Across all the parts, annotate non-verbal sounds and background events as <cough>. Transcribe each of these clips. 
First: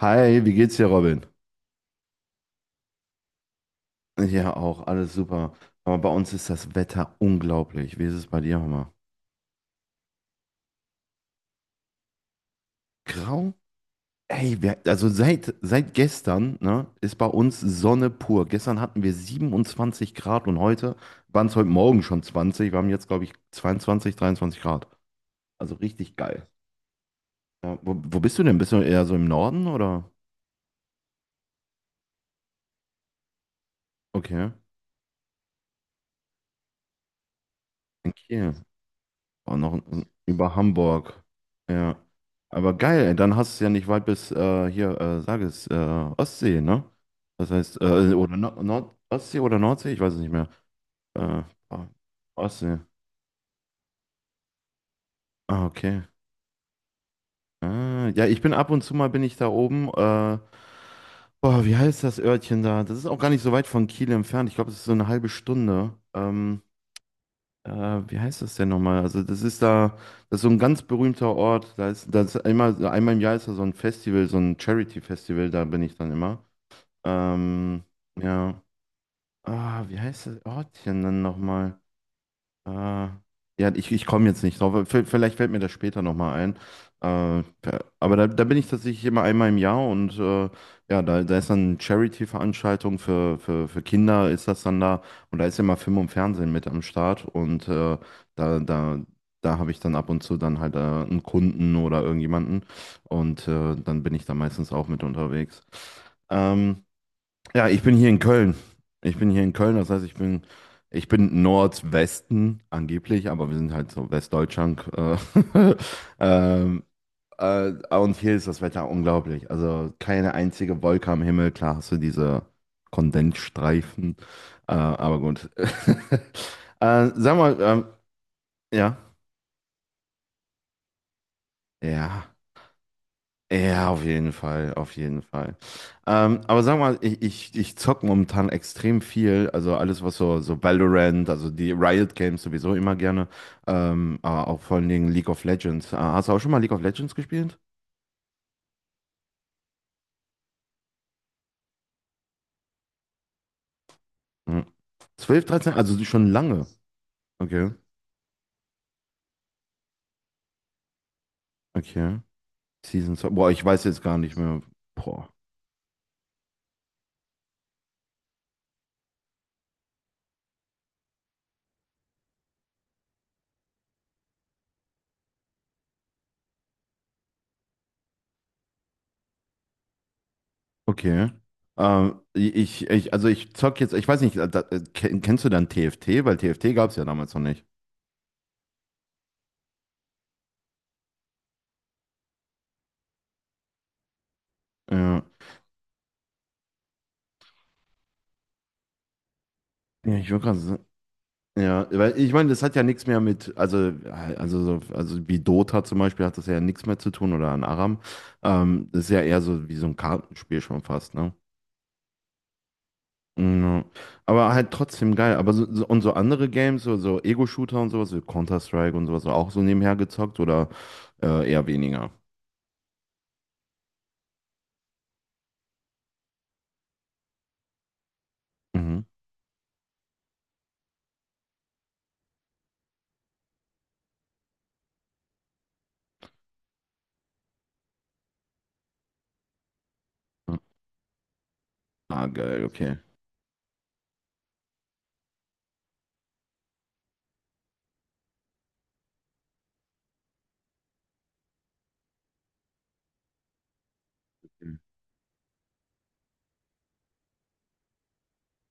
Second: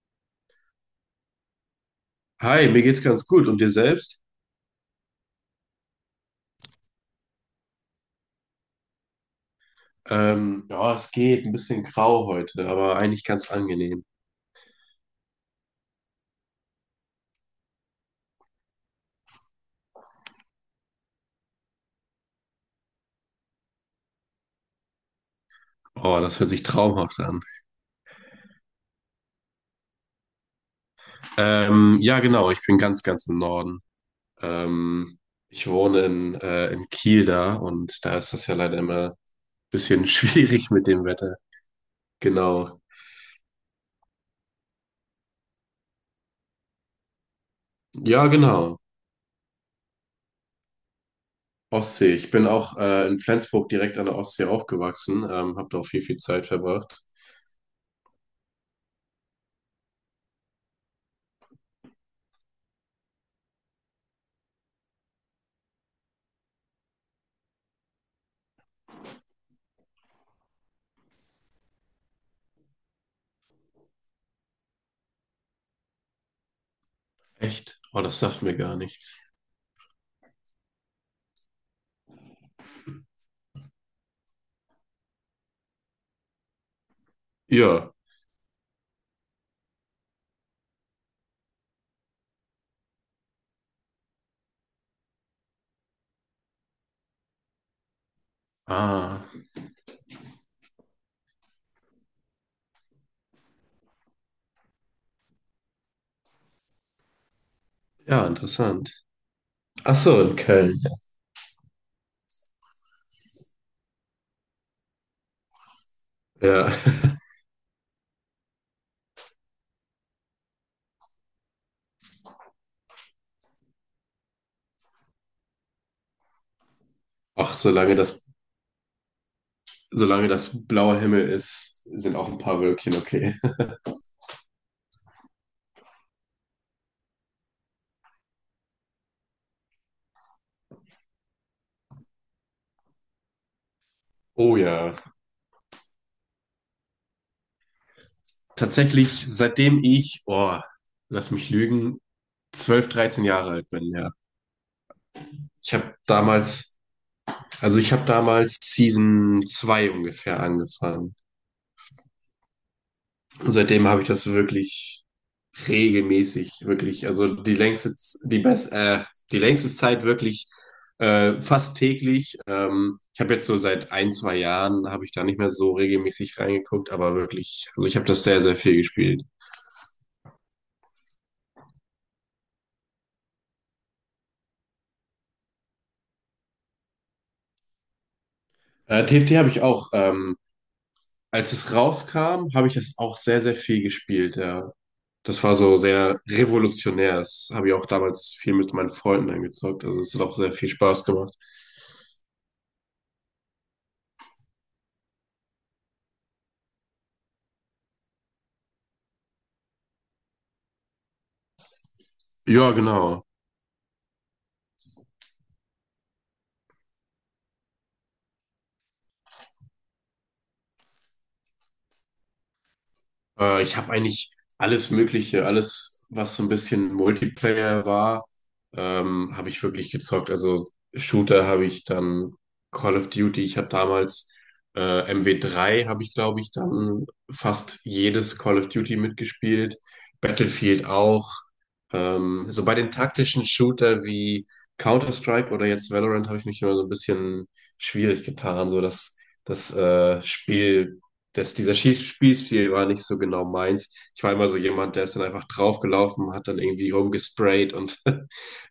Hi, wie geht's dir, Robin? Hi, mir geht's ganz gut. Und dir selbst? Ja, auch, alles super. Aber bei uns ist das Wetter unglaublich. Wie ist es bei dir, Hammer? Ja, es geht ein bisschen grau heute, aber eigentlich ganz Grau? angenehm. Ey, wir, also seit gestern, ne, ist bei uns Sonne pur. Gestern hatten wir 27 Grad und heute waren es heute Morgen schon 20. Wir haben jetzt, glaube ich, 22, 23 Grad. Also richtig Oh, das geil. hört sich traumhaft an. Ja, wo bist du denn? Bist du eher so im Norden oder? Ja, genau, ich bin ganz im Norden. Okay. Ähm, ich wohne in Kiel da und In da ist das Kiel. ja leider immer ein Oh, noch bisschen <laughs> über schwierig mit dem Hamburg. Wetter. Ja. Aber Genau. geil, ey, dann hast du es ja nicht weit bis hier, sag es, Ostsee, ne? Das heißt, Ja, oder Nord genau. Nord Ostsee oder Nordsee, ich weiß es nicht mehr. Äh, oh, Ostsee. Ich bin auch Ostsee. In Flensburg direkt an der Ostsee aufgewachsen, Ah, habe da auch okay. viel Zeit verbracht. Ah, ja, ich bin ab und zu mal bin ich da oben. Boah, wie heißt das Örtchen da? Das ist auch gar nicht so weit von Kiel entfernt. Ich glaube, es ist so eine halbe Stunde. Äh, wie heißt das denn nochmal? Also, das ist so ein ganz berühmter Ort. Da ist einmal im Jahr ist da so ein Festival, so ein Charity-Festival, da bin ich dann immer. Echt? Ähm, Oh, das sagt mir ja. gar nichts. Ah, wie heißt das Ortchen dann nochmal? Äh, ja, ich komme jetzt nicht drauf, aber vielleicht fällt mir das später nochmal ein. Äh, ja, Ja. aber da bin ich tatsächlich immer einmal im Jahr und ja, da ist dann Charity-Veranstaltung für Kinder, ist das dann da. Und da ist immer Film und Fernsehen mit am Start. Und da, da, Ah, da habe ich dann ab und zu dann halt einen Kunden oder irgendjemanden. Und dann bin ich da meistens auch mit unterwegs. Ähm, ja, ich bin hier in ja, Köln. interessant. Ich bin hier in Köln, das Ach heißt, ich so, in bin, Köln. ich bin Nordwesten angeblich, aber wir sind halt so Westdeutschland. <laughs> Ja. ähm, äh, und hier ist das Wetter unglaublich. Also keine einzige Wolke am Himmel. Klar hast du diese Kondensstreifen, aber gut. <laughs> Sag Ach, mal, solange das, ja, solange das blauer Himmel ist, sind auch ja. ein paar Wölkchen okay. Ja, auf jeden Fall, auf jeden Fall. Aber sag mal, ich zocke momentan extrem viel, also alles, was so Valorant, also die Riot Games sowieso immer gerne, aber Oh auch vor allen ja. Dingen League of Legends. Hast du auch schon mal League of Legends gespielt? Tatsächlich, seitdem ich, oh, lass mich lügen, 12 13 Jahre alt bin, ja. Mhm. 12, 13, Ich habe also schon lange. damals, Okay, also ich habe damals Season 2 ungefähr angefangen. okay. Season 2 boah, Und ich weiß seitdem jetzt habe ich gar das nicht mehr. wirklich Boah, regelmäßig, wirklich. Also die längste, Z- die best, die längste Zeit wirklich fast täglich. Ich habe jetzt so seit ein, zwei Jahren habe ich da nicht mehr so regelmäßig reingeguckt, aber wirklich, also ich habe das sehr, sehr viel gespielt. okay. Also ich zock jetzt, ich weiß nicht, da, kennst du dann TFT? Weil TFT gab es ja damals noch nicht. TFT habe ich auch, als es rauskam, habe ich das auch sehr, sehr viel gespielt, ja. Ja. Das war so sehr revolutionär. Das habe ich auch damals viel mit meinen Freunden eingezockt. Also es Ja, hat ich auch würde sehr gerade viel sagen. Spaß gemacht. Ja, weil ich meine, das hat ja nichts mehr mit, also wie Dota zum Beispiel hat das ja nichts mehr zu tun oder an Aram. Das ist ja eher so wie so ein Kartenspiel schon fast, ne? Ja, genau. Mm, ja. Aber halt trotzdem geil. Aber und so andere Games, so Ego-Shooter und sowas, wie Counter-Strike und sowas, auch so nebenher gezockt oder eher weniger? Ich habe eigentlich alles Mögliche, alles, was so ein bisschen Multiplayer war, Mhm. Habe ich wirklich gezockt. Also Shooter habe ich dann Call of Duty, ich habe damals MW 3, habe ich, glaube ich, dann fast jedes Call of Duty mitgespielt. Ja. Battlefield auch. Ah, geil, So bei den okay. taktischen Shooter wie Counter-Strike oder jetzt Valorant habe ich mich immer so ein bisschen schwierig getan, so das, das Spiel dieser Schieß- Spielstil war nicht so genau meins. Ich war immer so jemand, der ist dann einfach draufgelaufen, hat dann irgendwie rumgesprayt und <laughs>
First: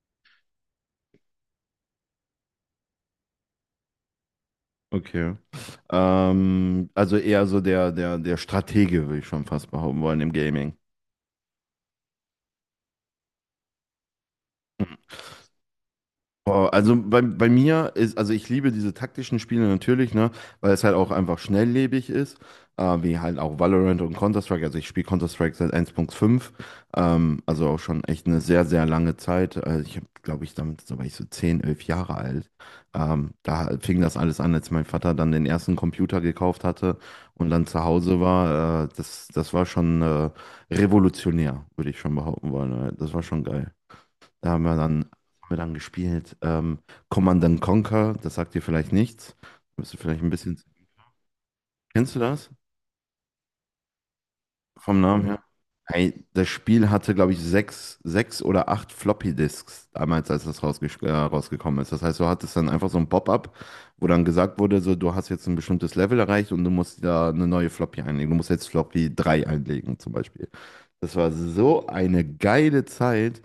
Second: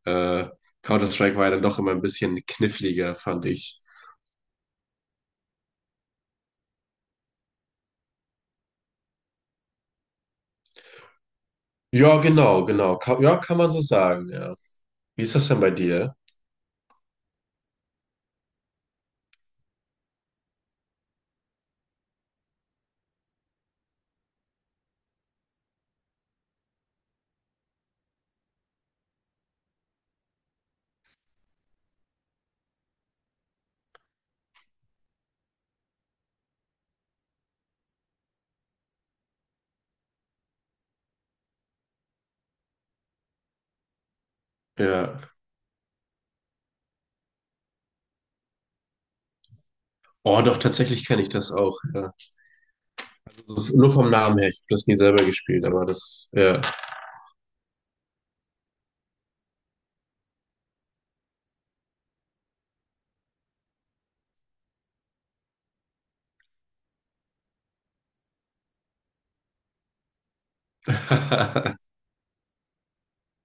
äh, Counter-Strike war ja dann doch immer ein bisschen kniffliger, fand ich. Okay. Also eher so der Stratege, würde ich schon fast behaupten wollen, im Gaming. Ja, genau. Ka ja, kann man so sagen, ja. Wie ist das denn bei dir? Boah, also bei mir ist, also ich liebe diese taktischen Spiele natürlich, ne, weil es halt auch einfach schnelllebig ist, wie halt auch Valorant und Counter-Strike. Also ich spiele Counter-Strike seit 1.5, also auch schon echt eine sehr, sehr lange Zeit. Also ich habe, glaube ich, damit, da war ich so 10, 11 Jahre alt. Da fing das alles an, als mein Vater dann den ersten Computer gekauft hatte und dann zu Hause war. Das war schon revolutionär, würde ich schon behaupten wollen. Das war schon geil. Da haben wir dann, Ja. haben wir dann gespielt. Command and Conquer, das sagt dir vielleicht nichts. Bist du vielleicht ein Oh, doch, bisschen. tatsächlich kenne ich das auch, ja. Kennst du das? Das ist nur vom Namen her. Ich habe das nie Vom Namen selber her? gespielt, aber Hey, das, das ja. Spiel hatte, glaube ich, sechs, sechs oder acht Floppy-Disks damals, als das rausgekommen ist. Das heißt, du hattest dann einfach so ein Pop-up, wo dann gesagt wurde, so, du hast jetzt ein bestimmtes Level erreicht und du musst da eine neue Floppy einlegen. Du musst jetzt Floppy 3 einlegen, zum Beispiel. Das war <laughs> so eine geile Zeit.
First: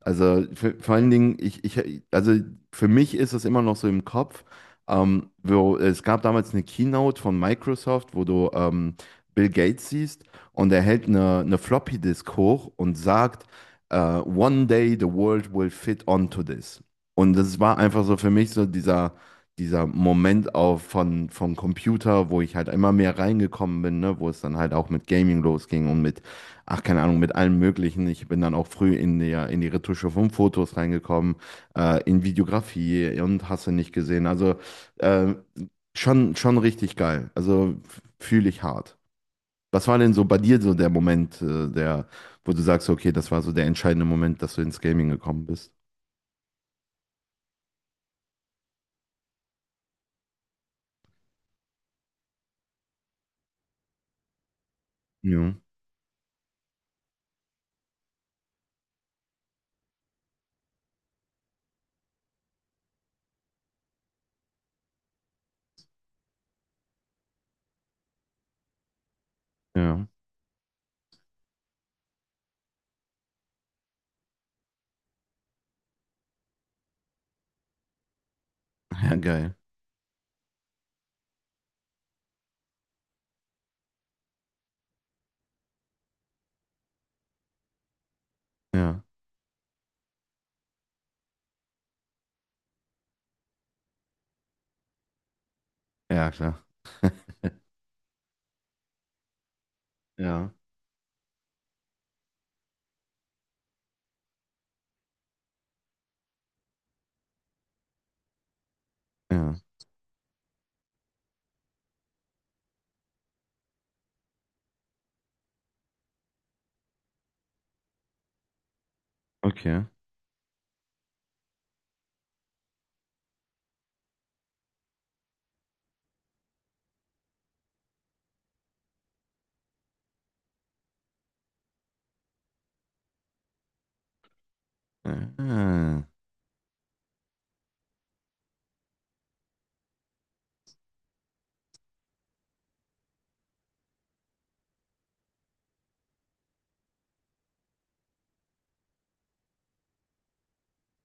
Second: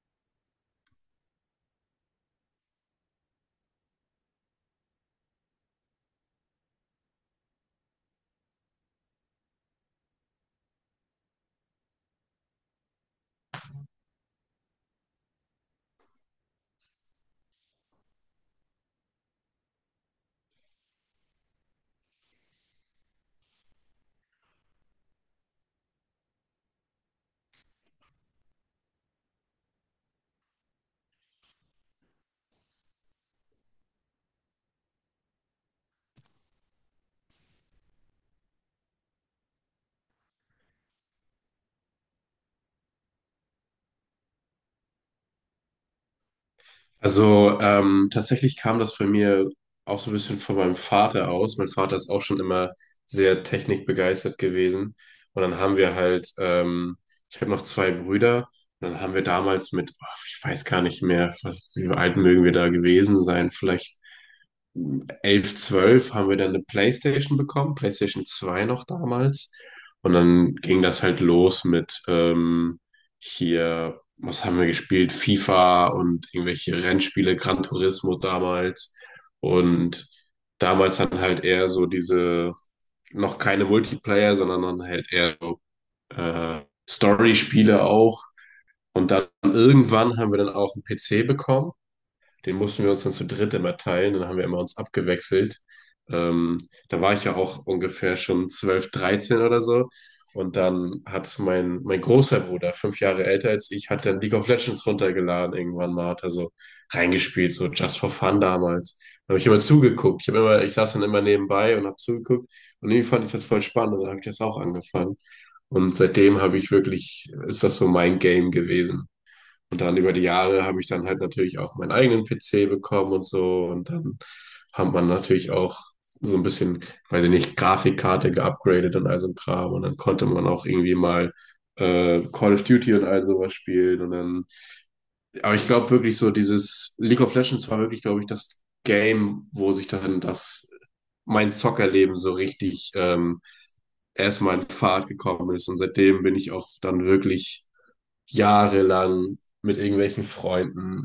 Also vor allen Dingen, also für mich ist es immer noch so im Kopf. Es gab damals eine Keynote von Microsoft, wo du Bill Gates siehst und er hält eine Floppy Disk hoch und sagt, One day the world will fit onto this. Und das war einfach so für mich so dieser Moment vom Computer, wo ich halt immer mehr reingekommen bin, ne, wo es dann halt auch mit Gaming losging und mit ach, keine Ahnung, mit allem Möglichen. Ich bin dann auch früh in die Retusche von Fotos reingekommen, in Videografie und hast du nicht gesehen. Also äh, schon richtig geil. Also fühle ich hart. Was war denn so bei dir so der Moment, wo du sagst, okay, das war so der entscheidende Moment, dass du ins Gaming gekommen bist? Also tatsächlich kam das bei mir auch so ein bisschen von meinem Vater aus. Mein Vater ist auch schon immer sehr technikbegeistert gewesen. Und Ja, dann haben wir halt, ich habe noch 2 Brüder. Und dann haben wir damals mit, ach, ich weiß gar nicht mehr, was, wie alt mögen wir da gewesen sein, vielleicht 11, 12 haben wir dann eine PlayStation bekommen, PlayStation 2 noch damals. ja. Und dann ging das halt los mit hier, was haben wir gespielt? FIFA und irgendwelche Rennspiele, Gran Turismo damals. <laughs> Ja, geil. Und damals dann halt eher so diese, noch keine Multiplayer, sondern dann halt eher so äh, Story-Spiele auch. Ja, Und dann irgendwann haben wir dann auch einen PC bekommen. Den mussten wir uns dann zu dritt immer teilen. Dann haben wir immer uns abgewechselt. ja, klar. Ähm, da war ich ja auch ungefähr schon 12, 13 oder so. Ja, Und dann hat mein großer Bruder, 5 Jahre älter als ich, hat dann League of Legends runtergeladen irgendwann mal, hat er so reingespielt, so just for fun damals. Da habe ich ja. immer zugeguckt. Ich habe immer, ich saß dann immer nebenbei und habe zugeguckt. Und irgendwie fand ich das voll spannend und dann habe ich das auch angefangen. Und seitdem habe ich wirklich, ist das so mein Game gewesen. Und Okay. dann über die Jahre habe ich dann halt natürlich auch meinen eigenen PC bekommen und so. Und dann hat man natürlich auch so ein bisschen, weiß ich nicht, Grafikkarte geupgradet und all so ein Kram. Und dann konnte man auch irgendwie mal Call of Duty und all sowas spielen. Und dann, Ja. aber ich glaube Ah, wirklich so, dieses League of Legends war wirklich, glaube ich, das Game, wo sich dann das, mein Zockerleben so richtig erstmal in Fahrt gekommen ist. Und seitdem bin ich auch dann wirklich jahrelang mit irgendwelchen Freunden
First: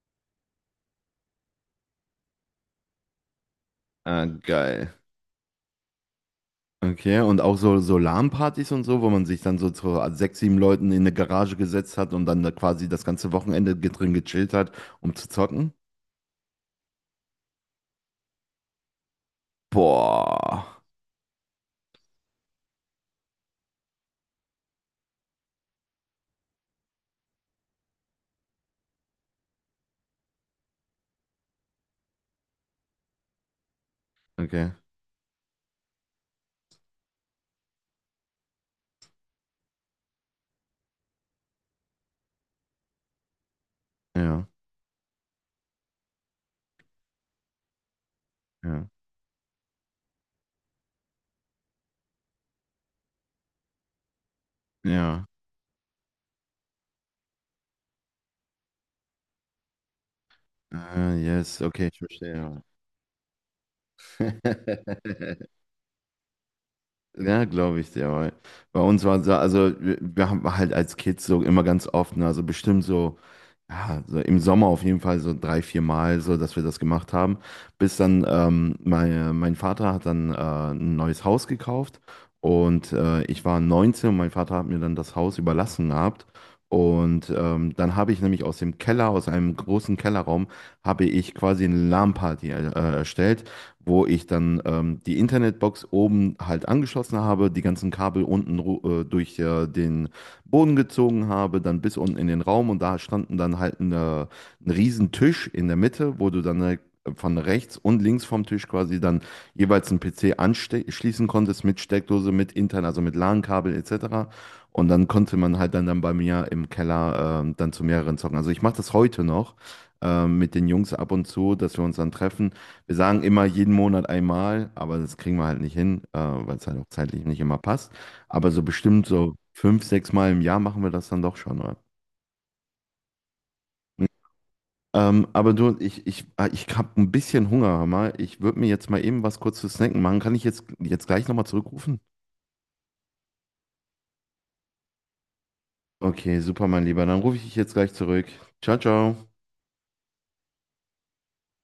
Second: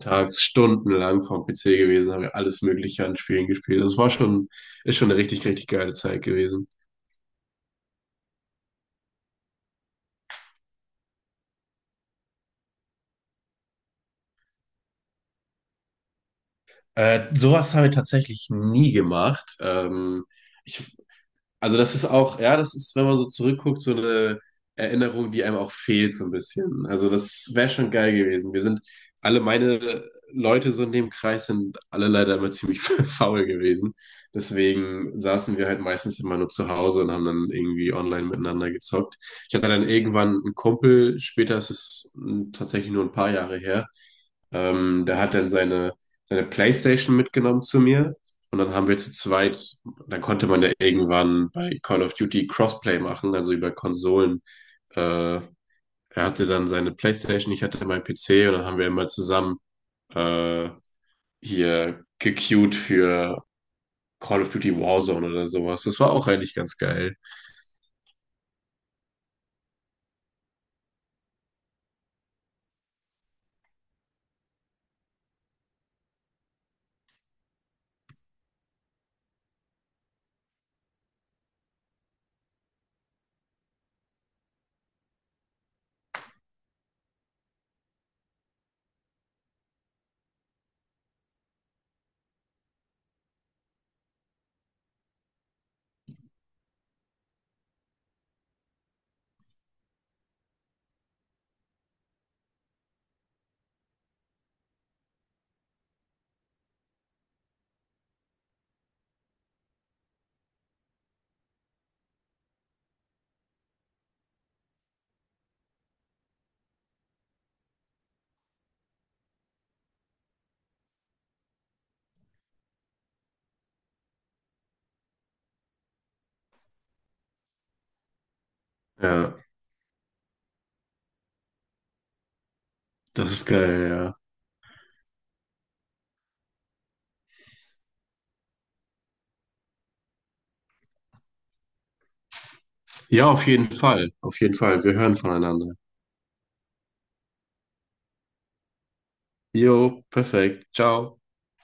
tags stundenlang vorm PC gewesen, haben wir alles Mögliche an Spielen gespielt. Das war ah, schon, geil. ist schon eine richtig, richtig geile Zeit gewesen. Okay, und auch so LAN-Partys und so, wo man sich dann so zu sechs, sieben Leuten in eine Garage gesetzt hat und dann da quasi das ganze Wochenende drin gechillt hat, um zu zocken? Sowas haben wir tatsächlich nie gemacht. Boah. Ich Also das ist auch, ja, das ist, wenn man so zurückguckt, so eine Erinnerung, die einem auch fehlt so ein bisschen. Also das wäre schon geil gewesen. Wir sind, alle meine Leute so in dem Kreis sind alle leider immer ziemlich <laughs> faul gewesen. Okay, Deswegen saßen wir halt meistens immer nur zu Hause und haben dann irgendwie online miteinander gezockt. Ich hatte dann irgendwann einen Kumpel, später ist es tatsächlich nur ein paar Jahre her, ja, der hat dann seine, seine PlayStation mitgenommen zu mir. Und dann ja, haben wir zu zweit dann konnte man ja irgendwann bei Call of Duty Crossplay machen, also über Konsolen. ja. Äh, er hatte dann seine PlayStation, ich hatte meinen PC und dann haben wir immer zusammen äh, Ah, yes, okay, ich hier verstehe. gequeued für Call of Duty Warzone oder <laughs> sowas. Das war auch eigentlich ganz geil. Ja, glaube ich dir, weil bei uns war so, also wir haben halt als Kids so immer ganz oft, ne, also bestimmt so, ja, so im Sommer auf jeden Fall so drei, vier Mal so, dass wir das gemacht haben, bis dann mein Vater hat dann ein neues Haus gekauft und ich war 19 und mein Vater hat mir dann das Haus überlassen gehabt und dann habe ich nämlich aus dem Keller, aus einem großen Kellerraum, habe ich quasi eine LAN-Party erstellt, wo ich dann die Internetbox oben halt angeschlossen habe, die ganzen Kabel unten durch den Boden gezogen habe, dann bis unten in den Raum und da standen dann halt ein riesen Tisch in der Mitte, wo du dann von rechts und links vom Tisch quasi dann jeweils einen PC anschließen konntest mit Steckdose, mit intern, also mit LAN-Kabel etc. Und dann konnte man halt dann, bei mir im Keller dann zu mehreren zocken. Also ich mache das heute noch mit den Jungs ab und zu, dass wir uns dann treffen. Wir sagen immer jeden Monat einmal, aber das kriegen wir halt nicht hin, weil es halt auch zeitlich nicht immer passt. Aber so bestimmt so Ja, fünf, sechs Mal im Jahr machen wir das dann doch schon, oder? das ist geil, ja. Aber du, ah, ich habe ein bisschen Hunger, hör mal. Ich würde mir jetzt mal eben was kurz zu snacken machen. Kann ich jetzt gleich nochmal zurückrufen? Ja, auf jeden Fall. Auf jeden Fall. Wir hören voneinander. Okay, super, mein Lieber. Dann rufe ich dich jetzt gleich zurück. Ciao, ciao. Jo, perfekt. Ciao.